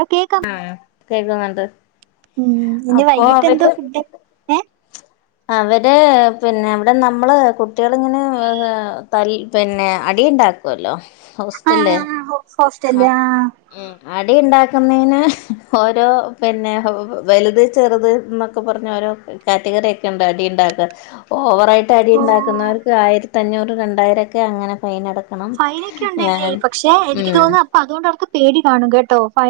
Hello കേക്കാം ആ കേക്കുന്നുണ്ട്. ഉം ഇനി വൈകിട്ട് എന്തോ ഫുഡ്. ഏ അവര് പിന്നെ അവിടെ നമ്മള് കുട്ട്യാളിങ്ങനെ ത പിന്നെ അടിഇണ്ടാക്കും ക്കുല്ലോ ഹോസ്റ്റൽല് ഹോസ്റ്റലിൽ ആഹ് ഉം അ അടി ഉണ്ടാക്കുന്നേന് ഓരോ പിന്നെ വലുത് ചെറുത് എന്നൊക്കെ പറഞ്ഞ് ഓരോ കാറ്റഗറി ഒക്കെ ഉണ്ട് അടി ഉണ്ടാക്കാൻ ഓവറായിട്ട് ട്ട് അടി ഓ ഉണ്ടാക്കുന്നവർക്ക് ആയിരത്തഞ്ഞൂറ് രണ്ടായിരൊക്കെ അങ്ങനെ ഫൈൻ അടക്കണം ഏഹ് ക്ഷേ എനിക്ക് തോന്നുന്നു അപ്പൊ അതോണ്ട് അവർക്ക് പേടി കാണും കേട്ടോ ഫൈ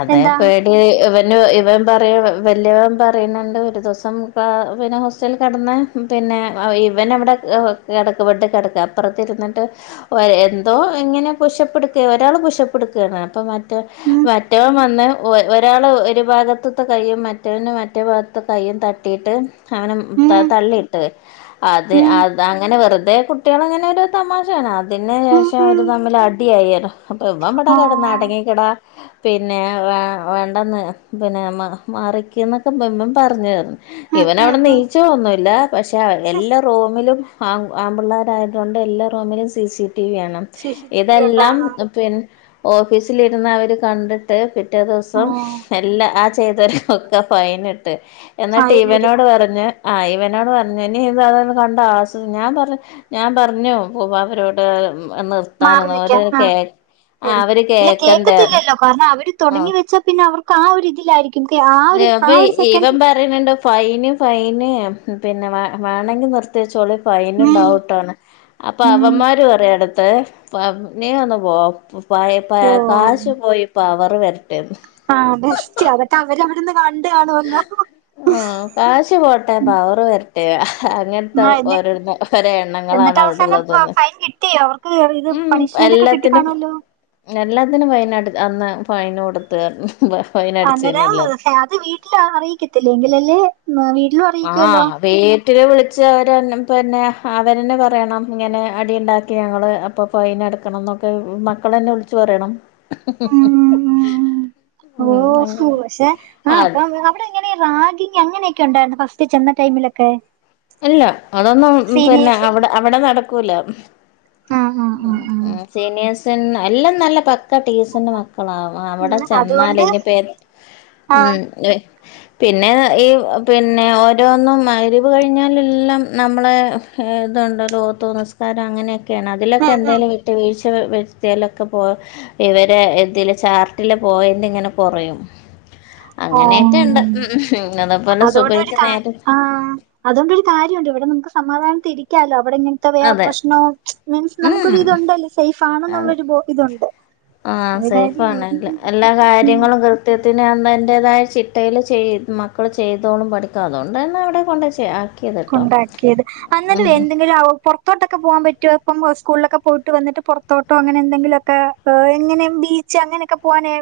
അതെ പേടി ഇവന് ഇവൻ പറയ വല്യവൻ പറയുന്നുണ്ട് ഒരു ദിവസം പിന്നെ ഹോസ്റ്റലിൽ കെടന്നെ പിന്നെ ഇവന് അവിടെ കിടക്ക് ബെഡിൽ കെടക്ക അപ്പുറത്ത് ഇരുന്നിട്ട് ഒരെ എന്തോ എങ്ങനോ പുഷ്അപ്പ്‌ എട്ക്കെ ഒരാള് പുഷ് അപ്പ്‌ എട്ക്കാണ് അപ്പൊ മ ഉം മറ്റോൻ വന്ന് ഒരാള് ഒരു ഭാഗത്ത് ത്ത് കയ്യും മറ്റവന് മറ്റേ ഭാഗത്ത് കൈയ്യും തട്ടിയിട്ട് അവനെ ഉം തള്ളിയിട്ടെ അത് ഉം അത് അങ്ങനെ വെറുതെ കുട്ട കുട്ട്യാളെ ഇങ്ങനെ ഒരു തമാശാണ് അതിന് ഉം ശേഷം പക്ഷെ ഉം അവര് തമ്മിൽ അടിയായിരുന്നു അപ്പൊ ഇവടെ ഓ കെടന്ന് അടങ്ങിക്കെടാ പിന്നെ വെ വേണ്ടെന്ന് പിന്നെ മാറിക്ക്‌ എന്നൊക്കെ ഇവൻ പറഞ്ഞ് പറഞ്ഞു ഉം ഇവൻ ഉം അവിടെന്ന് ഉം ണീച്ചതൊന്നും ഇല്ല പക്ഷെ സിസ് എല്ലാ റൂമിലും ആ ആൺപിള്ളേർ ആയതുകൊണ്ട് എല്ലാ റൂമിലും സിസിടിവി ആണ് സി സി ടി വി ഉണ്ടോ ഇതെല്ലാം ആ പിന്നെ ഓഫീസിലിരുന്ന് അവര് കണ്ടിട്ട് പിറ്റേ ദിവസം ഓ എല്ലാ ആ റ്റ് ചെയ്തോർക്കൊക്കെ ഫൈൻ ഇട്ട് ഫൈനിടും എന്നട്ടിവനോട് പറഞ്ഞ് ആ ഇവനോട് പറഞ്ഞു ഇനി ഇത് അതൊന്ന് കണ്ട ആസ്വാ ഞാൻ പറഞ്ഞു ഞാൻ പറഞ്ഞു പൂ അവരോട് നിർ മാറി ത്താനെന്ന് ഓര് നിക്കാം അത്‌ ആ കേ ശരി. അവര് കേ ഇല്ല കേക്കത്തില്ലല്ലോ കാരണം അവര് തൊടങ്ങി വെച്ചാ പിന്നെ അവർക്ക് ആ ഒരു ഇതിലായിരിക്കും ആ ഒരു ആ ഒരു സെക്കൻഡ് പറയുന്നുണ്ട് ഫൈന് ഫൈന് പിന്നെ വേ വേണങ്കിൽ നിർത്തി വെച്ചോളി ഫൈൻ ഉം ഉണ്ടാവുട്ടോന്ന് അപ്പം ഉം അവന്മാര് പറയാ അടുത്ത് നീ ഒന്ന് പോ പ പൈ ഓ കാശ് പോയി പവർ വരട്ടെന്ന് ആഹ ബെസ്റ്റ് അതൊക്കെ അവരവിടെന്ന് കണ്ട് കാണുവല്ലോ ആഹ് കാശ് പോട്ടെ പവറ് വരട്ടെ അങ്ങനത്തെ ആഹ് എന്നെ ഓരോണ് ഒരോഎണ്ണങ്ങളാണ് എന്നിട്ട് അവസാനം അവിടെള്ളതൊന്ന് ഫൈൻ കിട്ടി അവർക്ക് ഇത് പണിഷ്മെന്റ് ഒക്കെ കിട്ടി കാണൊല്ലോ എല്ലാത്തിനും ഫൈന് അട് അന്ന് ഫൈന് കൊടുത്തു എന്ന് പറഞ്ഞു ഉവ്വ് ഫൈന് അന്നേരം അത് വീട്ടിൽ അറിയിക്കത്തില്ലെ എങ്കിലല്ലേ വീട്ടിലും അറിയിക്കുവല്ലോ ആഹ് വീട്ടില് വിളിച്ച് അവര പിന്നെ അവരെന്നെ പറയണം ഇങ്ങനെ അടി ഉണ്ടാക്കി ഞങ്ങൾ അപ്പം ഫൈൻ അടക്കണംന്നൊക്കെ മക്കളെന്നെ വിളിച്ച് പറയണം ഉം ഉം ഓ ഉം ശു അങ്ങനെ പക്ഷേ ആഹ് എങ്ങനെ റാഗിങ് അങ്ങനെയൊക്കെ ഉണ്ടായിരുന്നോ ഫസ്റ്റ് ചെന്ന ടൈമിലൊക്കെ ഇല്ല അതൊന്നും പിന്നെ സീനിയേഴ്സ് അവിടെ അവിടെ നടക്കൂല ആഹ് ആഹ് ആഹ് സീനിയേഴസ് എല്ലാം നല്ല പക്ക ടീസന്റ് മക്ക മക്കളാ അവിടെ ആഹ് ചെന്നാലെ അതുകൊണ്ട് ഇനിപ്പേ ആഹ് ഉം പിന്നെ ഈ പിന്നെ ഓരോന്നും മയിരിബ് കഴി കഴിഞ്ഞാൽ എല്ലാം നമ്മളെ ഇതുണ്ടല്ലോ ഓത്തു നിസ്കാരം അങ്ങനെയൊക്കെയാണ് അതിലൊക്കെ എന്തേലും വീഴ്ച വരുത്ത്യാലൊക്കെ പോ ഇവര് ഇതില് ചാർട്ടില് പോയന്റ് ഇങ്ങനെ കൊറയും അങ്ങനെയൊക്കെ ഉണ്ട് ഓഹ് അതേപോലെ സുബ്ഹ്ക്ക്‌ നേരം അതോണ്ട് ഒരു കാര്യംണ്ട് ഇവിടെ നമുക്ക് സമാധാനത്തിൽ ഇരിക്കലോ അവിടെ ഇങ്ങനെ ഇത്ര വേറെ അതെ പ്രശ്നവും മീൻസ് ഉം നമുക്കൊരു ഇതുണ്ടല്ലേ സേഫ് ആണെന്നുള്ളൊരു ഇതുണ്ട് ആഹ്‌ അത് സേഫ് കാര്യായി ആണല്ലേ ഉം എല്ലാ ഉം കാര്യങ്ങളും സത്യത്തിന് അന്തതിൻറേതായ ചിട്ടയിൽ ചെയ് മക്കൾ ചെയ്തോളം പഠിക്കുക അതുകൊണ്ടന്നെ അവിടെ കൊണ്ട് ചെയ ഉണ്ടാക്കിയത് അന്നേരം എന്തെങ്കിലും പുറത്തോട്ടൊക്കെ പോകാൻ പറ്റുമോ സ്കൂളിലൊക്കെ പോയിട്ട് വന്നിട്ട് പുറത്തോട്ടോ അങ്ങനെ എന്തെങ്കിലൊക്കെ എങ്ങനെ ബീ ച്ച് അങ്ങനെയൊക്കെ പോവാനെ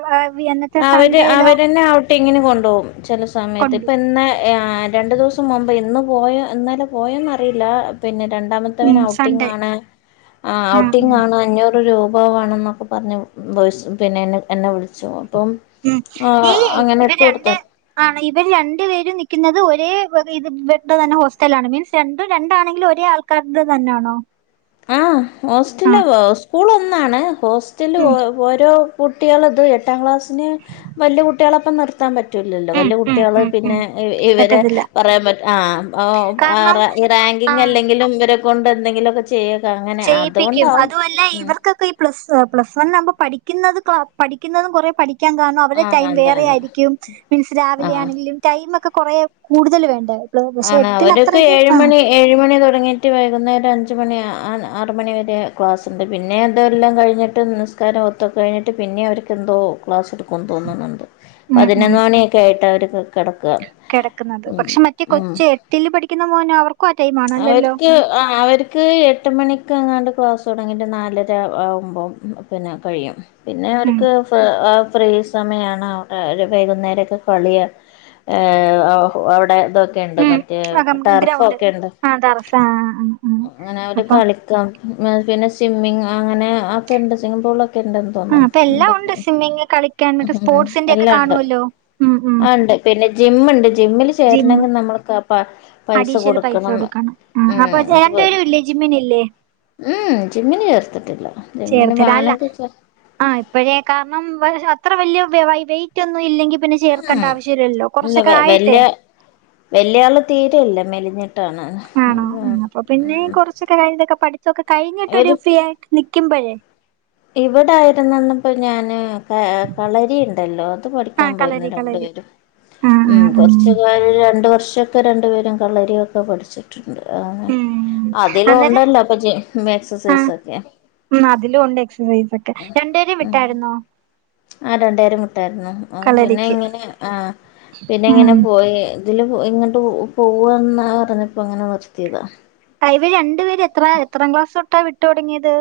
അവര് അവര്ന്നെ ഔട്ടിങ്ങിനെ കൊണ്ടുപോകും ചില സമയത്ത് കൊണ്ടു ഇപ്പൊ ഇന്ന് രണ്ട് ദിവസം മുമ്പ് ഇന്ന് പോയ ഇന്നാലെ പോയന്നറിയില്ല പിന്നെ രണ്ടാമത്തെവന് സൺഡേ ഔട്ടിംഗണ് ആ ഔട്ടിംഗ ആ ആണ് അഞ്ഞൂറ് രൂപാവാണെന്നൊക്കെ പറഞ്ഞ് പിന്നെ എന്നെ വിളിച്ചു അപ്പം ഉം ഈ ആഹ് അങ്ങനെ ഇവർ ഇട്ട് രണ്ട് കൊടുത്ത ആണ് ഇവര് രണ്ടു പേരും നൽക്കുന്നത് ഒരേ ഇത് ബെഡ് തന്നെ ഹോസ്റ്റല ആണ് മീൻസ് രണ്ടും രണ്ടാണെങ്കിലും ഒരേ ആൾക്ക കർഗ തന്നെയാണോ ആ ഹോസ്റ്റല ആഹ് സ്കൂൾ ഒന്നാണ് ഹോസ്റ്റല് ഉം ഓരോ കുട്ടികൾ ഇത് എട്ടാം ക്ലാസ്സിലെ വലിയ കുട്ടികളപ്പം നിർത്താൻ പറ്റ- പറ്റുല്ലല്ലോ ഉം വലിയ ഉം കുട്ടികൾ ഉം ഉം പിന്നെ ഇവരെ പറ്റത്തില്ല പറയാൻ പറ്റ ആ കാരണം റാങ്കിങ് ആഹ് അല്ലെങ്കിലും ഇവരെ കൊണ്ട് എന്തെങ്കിലുക്കെ ചെയ്യ ചെയ്യിപ്പിക്കും അതുമല്ല ഇവർക്കൊക്കെ പ്ലസ് പ്ലസ് വൺനാമ്പോ പഠിക്കുന്നത് പഠിക്കുന്നതും കുറേ പഠിക്കാൻ കാരണ- അവടെ ആഹ് ടൈം അതെ വേറെ അതെ ആയിരിക്കും മീൻസ് രാവിലെ ആഹ് ആണെങ്കിലും ടൈമ ഒക്കെ കുറെ കൂടുതൽ വേണ്ട പക്ഷെ എട്ടിലത്ര ഇത് ആഹ് ഏഴ് മണി തുടങ്ങിയിട്ട് വൈകുന്നേരം അഞ്ച് മണി ആറ് മണി വരെ ക്ലാസ് ഉണ്ട് പിന്നെ എന്തെല്ലാം കഴിഞ്ഞിട്ട് ഒട്ടും നിസ്കാരം ഒത്തക്ക കഴിഞ്ഞിട്ട് പിന്നെ അവർക്കന്തോ ക്ലാസ് എടുക്കുമെന്ന് തോന്നുണ്ട് ഉം ഉം പതിനൊന്ന് മണിയൊക്കെ ആയിട്ട് അവര് പോ- കിടക്കുന്നത് പക്ഷെ മറ്റേ ഉം കൊച്ച എട്ടിലെ പഠിക്കുന്ന മോനോ അവർ അവർക്ക് ആഹ് അവർ എക്ക് എട്ട് മണിക്ക് എങ്ങാണ്ട് ക്ലാസ്സ് തുടങ്ങിട്ട് നാലര ആവുമ്പോ പിന്നെ കഴിയും പിന്നെ ഉം അവർക്ക് ഫ്രേസ് സമയമാണ് അവിടെ ഒരു വൈകുന്നേരമൊക്കെ കളിയ അവിടെ ഇത ഒക്കണ്ട് മറ്റേ ടർഫ് ഒക്കെ ഉണ്ട് ആഹ് തറസ ആഹ് അങ്ങനെ അവര് കളിക്കാം പിന്നെ സ്വിമ്മിങ് അങ്ങനെ ഒക്കെണ്ട് സ്വിങ്ങി പൂളൊക്കെ ഇണ്ട ആ തോന്ന അപ്പൊ എല്ലാം എന്തൊ ഉണ്ട് സ്വിമ്മിങ് കളിക്കാൻ മറ്റേ സ്പോർട്സിന്റെ ഒക്കെ എല്ലാം ഉണ്ട് കാണുവല്ലോ ഉം ഉം ആ ഉണ്ട് പിന്നെ ജിമ്മുണ്ട് ജിമ്മിൽ ജിമ്മ് ചേരണമെങ്കിൽ നമ്മൾക്ക് ആ പ പൈസ അഡീഷണൽ പൈസ കൊടുക്കണം ആ ഉം അപ്പൊ അത് ചേന്റെ വെ ഒരു വില്ലജി മീനല്ലേ ഉം ജിമ്മിന് ചേർത്തിട്ടില്ല ജിമ്മന് വേണങ്കിൽ ആഹ് ഇപ്പോഴേ കാരണം അത്ര വലിയ വെയിറ്റ് ഒന്നും ഇല്ലെങ്കിൽ പിന്നെ ഉം ചേർക്കേണ്ട ആവശ്യമില്ലല്ലോ കുറച്ചൊക്കെ ആയിട്ടേ വല്യാള് തീരല്ല മെലിഞ്ഞിട്ടാണ് ആണോ ആ അപ്പൊ പിന്നെ ഈ കുറച്ചൊക്കെ കാര്യക്കെ പഠിതൊക്കെ കഴിഞ്ഞിട്ട് അവര് ഫ്രീ ആയിട്ട് നക്കുമ്പോഴേ ഇവിടൊയിരുന്നപ്പ ഞാന് കളരി ഇണ്ടല്ലോ. അത് ആ പഠിക്കാൻ പോയിരുന്നു കളരി രണ്ട് കളരി പേരും ആ ആ ഉം ആ കൊറച്ച്. രണ്ടു വർഷമൊക്കെ രണ്ടു പേരും കളരി ഒക്കെ പഠിച്ചു. ഉം അതിലും അന്നേരം ഒണ്ടല്ലോ അപ്പൊ ജി എക്സസൈസ് ഒക്കെ. ഉ അതിലും ഉണ്ട് എക്സസൈസ് ഒക്കെ രണ്ടുപേരേ വിട്ടായിരുന്നോ? ആ രണ്ടുപേരേവിട്ടായിരുന്നു പിന്നെ കളരിക്ക് ഇങ്ങനെ ആ പിന്നെ ഇങ്ങനെ ഉം പോ പോ ഇതിൽ ഇങ്ങോട്ട് പോവന്നാ പറഞ്ഞപ്പോ അങ്ങനെ നിർത്തിയതാ. ഇവര് രണ്ടു പേര് എത്ര എത്രാം ക്ലാസ് തൊട്ടാ വിട്ടു തൊടങ്ങിയത്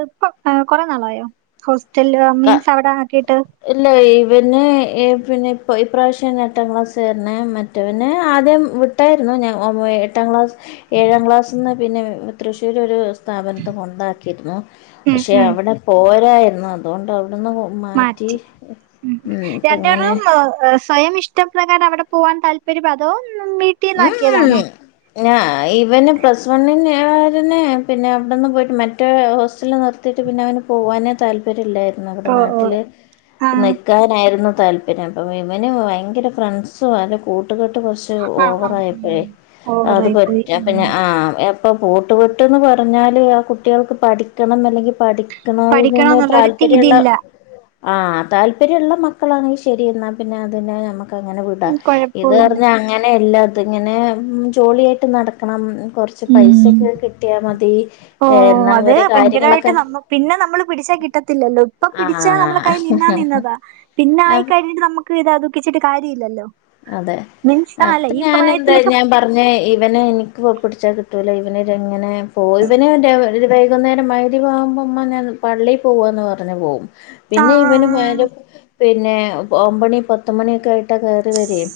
ഇ കുറെ നാളായോ? ഹോസ്റ്റല് ക മീൻസ് അവിടെ ആക്കിട്ട്. ഇല്ല ഇവന് ഏ പിന്നെ ഇ ഇപ്രാവശ്യം എട്ടാം ക്ലാസ് വരണ മറ്റവന് ആദ്യം. എട്ടായിരുന്നു ഞാൻ ഒ എട്ടാം ക്ലാസ് ഏഴാം ക്ലാസ്ന്ന് പിന്നെ തൃശ്ശൂര് ഒരു. സ്ഥാപനത്തി കൊണ്ടാക്കിയിരുന്നു ഉം പക്ഷെ ഉം അവിടെ പോരായിരുന്നു അതുകൊണ്ട് അവിടുന്ന്. മാറ്റി ഉം ഇപ്പ രണ്ട് ഇങ്ങനെ റൂം സ്വയം ഇഷ്ടപ്രകാരം അവിടെ പോവാൻ താല്പര്യം അതോ വീട്ടിന്നാക്കിയതാണോ? ഞ ഇവന് പ്ലസ് വണ്ണി പിന്നെ അവിടെന്ന് പോയിട്ട് മറ്റേ ഹോസ്റ്റല നി നിർത്തിയിട്ട് പിന്നെ അവന് പോവാനേ താൽപര്യല്ലായിരുന്നു ഇവിടെ ഓ ഓ നാട്ടിൽ. ആഹ് നിൽക്കാനായിരുന്നു താല്പര്യം അപ്പം ഇവനും ഭയങ്കര ഫ്രണ്ട്സും അവന്റെ കൂട്ടുകെട്ട് കുറച്ച് ഓ ആഹ് ആഹ് വറായപ്പഴേ ഉം അത് ഓവറായി പോയി പറ്റ ഉം പിന്നെ ആ ഇപ്പൊ കൂട്ട് കെട്ട്ന്ന് പറഞ്ഞാല് ആ കുട്ടികൾക്ക് പഠിക്കണന്നല്ലെങ്കിൽ പഠി ക്ക് ണോന്ന് പഠിക്കണോന്നുള്ളൊരു താല്പര്യള്ള. ഇതില്ല ആ താല്പര്യള്ള മക്കളാണെങ്കിൽ ശരി എന്നാ പിന്നെ അതിനെ നമക്. മക്ക് അങ്ങനെ വിട ഉം ഇത് കൊഴപ്പവില്ല പറഞ്ഞാൽ അങ്ങനെയല്ല ഇത് ഇങ്ങനെ ജോളിയായിട്ട് നടക്കണ കൊറച്ച് ഉം പൈസൊക്കെ കിട്ടിയാ മതി. ഓ അത് ഓരോ ഭയങ്കരമായിട്ട് കാര്യങ്ങളൊക്കെ നമ്മ പിന്നെ നമ്മള് പിടിച്ചാ കിട്ടത്തില്ലല്ലോ ഇപ്പൊ പിടിച്ചാ നമ്മൾ കൈ നിന്നാ നിന്നതാ. പിന്നെ ആ ആയിക്കഴിഞ്ഞിട്ട് നമുക്ക് ഇതാ ദുഃഖിച്ചിട്ട് കാര്യ ല്ലല്ലോ? അതെ അപ്പൊ ഞാൻ എന്താ ഞാൻ പറഞ്ഞു. പറഞ്ഞു ഇവനെ എനിക്ക് പിടിച്ചാ കിട്ടൂല ഇവനങ്ങനെ പോ ഇവന വൈകുന്നേരമായിട്ട്. കുമ്പോ ഉമ്മാ ഞാൻ പള്ളി പോവന്ന് പറഞ് പോവും. ആ പിന്നെ ഇവന് പോയാല് പിന്നെ ഒമ്പണി പത്ത ണിയൊക്കെ ആയിട്ടാ േകറി വരെയ്.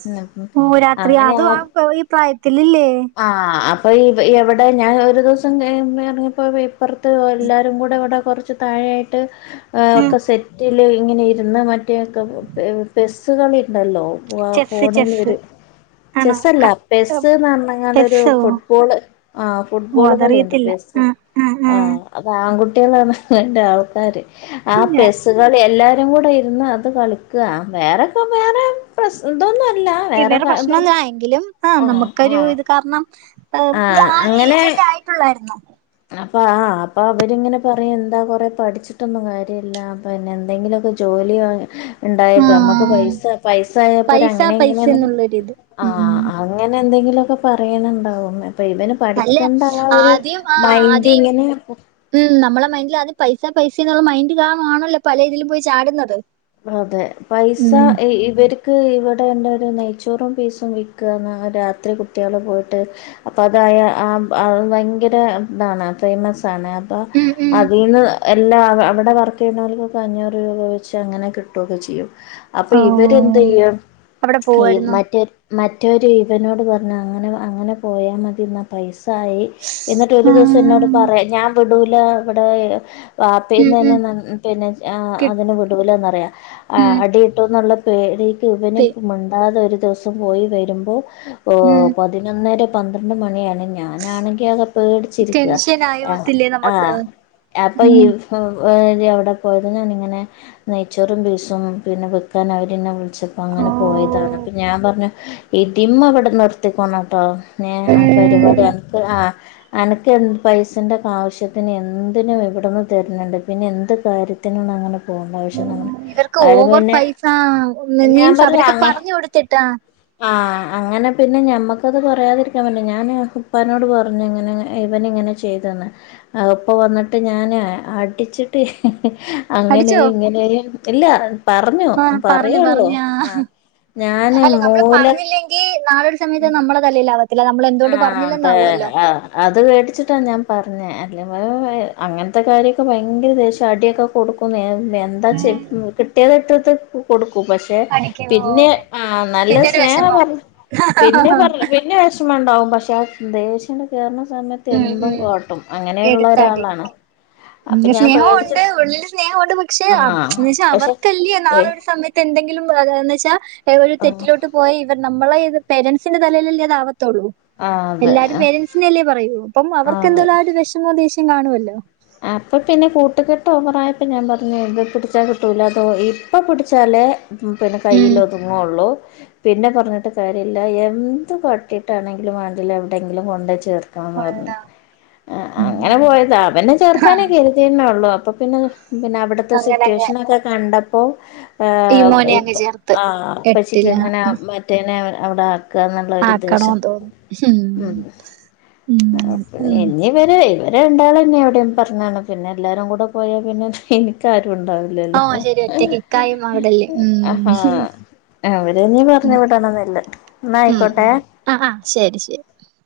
ഓ രാത്രി അതുംആ ഈ പ്രായത്തില്ല്ലേ? ആ അപ്പൊ എവിടെ ഞാൻ ഒരു ദിവസം [unintelligible] ഇറങ്ങിയപ്പോ. പ്പുറത്ത് എല്ലാവരും കൂടെ ഇവിടെ കുറച്ച് താഴെയായിട്ട് ഉം ഒക്കെ സെറ്റ്. റ്റില് ഇങ്ങനെ ഇരുന്ന് മറ്റേ ഒക്കെ പെസ്സുകളി ണ്ടല്ലോ. ചെസ്സ് ഫോണിൽ ചെസ്സ് ഒരു. ആണോ ചെസ്സല്ല ക- ഏഹ് പെസ്ന്ന് പറഞ്ഞ്ങ്ങാണ്ട് ഒരു ചെസ്സോ ഫുട്ബോള് ആ ഓ ഫുട്ബോള് കളിയുണ്ട് അതറിയത്തില്ല പെസ്സ്. ആ ആ ആ ആഹ അത് ആൺകുട്ടികളാണ് ഇതിന്റെ ആൾക്കാര് ആ ഹും, ഞാ- പെസ്. കളി എല്ലാരും കൂടെ ഇരുന്ന് അത് കളിക്ക വേറെൊക്കെ വേറെ. പ്രശ് ഇതൊന്നും അല്ല വേറെ ഇവടെ പ്രശ്നൊന്നും ഇതൊന്നും ആയെങ്കിലും ആ ആഹ് നമുക്കൊരു ആഹ് ഇത് കാരണം. ആഹ് ആ ഏജ് അല്ലേ ആയിട്ടുള്ളായിരുന്നു അപ്പ ആ അപ്പൊ അവരിങ്ങനെ പറയും എന്താ കൊറെ പഠിച്ചിട്ടൊന്നും കാര്യല്ല. പിന്നെ എന്തെങ്കിലുമൊക്കെ ജോലി വാങ്ങ്. ണ്ടായപ്പോ നമ്മക്ക് ആ പൈസ പൈസ ആയപ്പോ പൈസ അങ്ങനെ പൈസ ഇങ്ങനെ എന്നുള്ളൊരിത് ആ ഉം അങ്ങനെ എന്തെങ്കിലുമൊക്കെ പറയ്ണ്ണ്ടാവും അപ്പ ഇവന് അല്ല പഠിക്കേണ്ട ആ ഒരു ആദ്യം ആ മൈൻഡ് ആദ്യം ഇങ്ങനെ. ഉം നമ്മളെ മൈൻഡില് അത് പൈസ പൈസന്നുള്ള മൈൻഡ് ലാണല്ലോ പല ഇതിലും പോയി ചാടുന്നത്. അതെ പൈസ ഉം ഇ ഇവർക്ക്. ക്ക് ഇവിടെ എൻ്റെ ഒരു നെയ്ച്ചോറും പീസും വിൽക്കുകാന്ന് രാത്രി കുട്ടികൾ പോയിട്ട്. അപ്പൊ അതായ ഭയങ്കര ഇതാണ് ഫേമസ് ആണ്. അപ്പ ഉം ഉം അതിന്ന് എല്ലാം അവിടെ വർക്ക് ചെയ്യുന്നവർക്കൊക്കെ അഞ്ഞൂറ് രൂപ വെച്ച് അങ്ങനെ. കിട്ടുവൊക്കെ ചെയ്യും അപ്പൊ ഓ ഇവരെന്ത് ചെയ്യും അവിടെ ഈ പോവായിരുന്നോ മറ്റേ മറ്റവര് ഇവനോട് പറഞ്ഞ് അങ്ങനെ അങ്ങനെ പോയാമതി എന്ന പൈസായി എന്നിട്ട് ഒരു ദിവസം എന്നോട് ഉം പറയ ഞാൻ വിടൂല ഇവടെ ഉം വാപ്പിതന്നെ ഉം ന്നാ പിന്നെ ആഹ് കി അതിന് വിടുലന്നറിയാ ആഹ് ഉം അടിട്ടുന്നുള്ള പേടിക്ക് ഇവനും പി മുണ്ടാതെ ഒരു ദിവസം പോയി വരുമ്പോ ഉം ഓഹ് പതിനൊന്നര പന്ത്രണ്ട് മണിയാണ് ഞാനാണെങ്കി ആകെ പേടി ച്ചിരിക്ക ടെൻഷൻ ആഹ് ആയവത്തില്ലേ നമുക്ക് ആഹ് അപ്പൊ ഉം ഇവ അവിടെ പോയത് ഞാനിങ്ങനെ നെയ്ച്ചറും ബീസും പിന്നെ വെക്കാൻ അവർന്നെ വിളി ച്ചപ്പോ ഓ അങ്ങനെ പോയതാണ് അപ്പൊ ഞാൻ പറഞ്ഞു ഇതിമ്മവടെ നിർത്തിക്കോണാട്ടോ പിന്നെ ആഹ് പരിപാടി ഉം ഒക്കെ ആഹ് അനക്ക് എന്ത് പൈസന്റെ ആവശ്യത്തിന് എന്തിനും എവിടുന്നും തര്ണ്‌ണ്ട് പിന്നെ എന്ത് കാര്യത്തി ത്തനുണ അങ്ങനെ പോണ. ഇവര്ക്ക് ഓവർ പൈസ ഞാൻ മീൻസ് അവരൊക്കെ അങ്ങ പറഞ്ഞു കൊടുത്തിട്ടാ. ആഹ്. അങ്ങനെ പിന്നെ ഞമ്മക്കത് പറയാതിരിക്കാൻ പറ്റോ ഞാന് ഉപ്പാനോട് പറഞ്ഞങ്ങനെ ഇവനിങ്ങനെ ചെയ്തന്ന്. അപ്പോ വന്നിട്ട് ഞാന് അ അടിച്ചിട്ട്. അടിച്ചോ അങ്ങനെയും ഇങ്ങനെയും ഇല്ല. പർഞ്ഞു ആ പറഞ്ഞു പറയുള്ളൂ പറഞ്ഞാ ആഹ് ഞാന് മൂല ക്ക് നാളൊരു സമയത്ത് നമ്മളെ തലേൽ ആവത്തില്ല നമ്മളെന്തുകൊണ്ട് ആഹ് അതെ പറഞ്ഞില്ലന്നാവുല്ലോ. ആഹ് അത് പേടിച്ചിട്ടാ ഞാപറഞ്ഞ് അല്ലെ അങ്ങൻത്തെ കാര്യൊക്കെ ഭയങ്കര ദേശ്യാ അടിയൊക്കെ കൊടുക്കുന്നെ എൻ എന്താച്ചാ ഉം കിട്ടിയത് ഇട്ടത് കൊടുകും പക്ഷെ. എ കടിക്കുവോ പിന്നെ ആഹ് നല്ല പിന്നെ ഒരു സ്നേഹ വിഷമം പറ പിന്നെ പർ ന്നെ വെശ്മണ്ടാവും പക്ഷെ ആ ദേഷ്യണ്ട് കേറ്ണ സമയത് ഉം തെന്തും ഉം കാട്ടും അങ്ങനെയുള്ള ഒരാളാണ്. അപ്പൊ പിന്നെ ഞാൻ പേടിച്ച് സ്നേഹോണ്ട് ഉള്ളിൽ സ്നേഹോണ്ട് പക്ഷെ അഹ് ആഹ് ന്ന്വെച്ചാ പക്ഷെ അവർക്കല്ലേ നാളെ ഒരു സമയ ത്തെന്തെങ്കിലും ആ ന്നെച്ചാ എ ഒര് ആഹ് തെറ്റിലോട്ട്. പോയി ഇവൻ നമ്മളെയിത് പേരൻസിന്റെ തലേലല്ലേ അതാവത്തൊള്ളൂ അതെ എല്ലാരും പേരൻസിനെല്ലേ പറയൂ. പ്പം അവർക്ക് അതെ എന്തെല്ലും ആഒരു വിഷമോം ദേഷ്യം കാണുവല്ലോ. അപ്പപിന്നെ കൂട്ടുകെട്ട് ഓവറയപ്പം ഞാപർഞ്ഞു ഇത് പിടിച്ചാ കിട്ടുല്ലട്ടോ ഇപ്പം പിടിച്ചാല്. ഉം പിന്നെ ഉം കയ്യിലൊതുങ്ങൊള്ളൂ. പിന്നെ പർഞ്ഞിട്ട് കാര്യല്ല എന്ത് കാട്ടിട്ടാണെങ്കിലും വേണ്ടില എവിടെങ്കിലും കൊണ്ടായി ചേർ ക്കാന്ന് കൊണ്ടാ അ അങ്ങനെ പോയതാ അവനെ ചേർക്കാനൊക്കെ. തെന്നെള്ളു അപ്പൊ പിന്നെ പിന്നെ അവിടുത്തെ അങ്ങനെ അങ്ങ് സിറ്റുവേഷനൊക്കെ കണ്ടപ്പോ. ഈ ആഹ് മോനെ ഇപ്പ അങ്ങ് ചേർത്ത് ആ പചിക്ക് എട്ടില എങ്ങന ആ മറ്റേനെ അവടെ ആക് ക്കന്നുള്ളൊരുദ്ദേശം ആക്കണോന്ന് തോന്നും ഉം ഉം അങ്ങനെ ഉം ഇങ്ങി ഇവരേയ് ഇവര രണ്ടാളന്നെ അവിടെയും പർഞാണ് പിന്നെ എല്ലാരും കൂടെ പോയാ പിന്നെ എനിക്കാരുണ്ടാവു ഓ ലല്ലോ ശരി ഒറ്റക്കിക്കായും അവിടെല്ലേ അഹാ. ഉം അവരെനി പർഞ് വിടണന്നില്ല ന്നാ ആയ്ക്കോട്ടെ. ആഹ ശരി ശരി.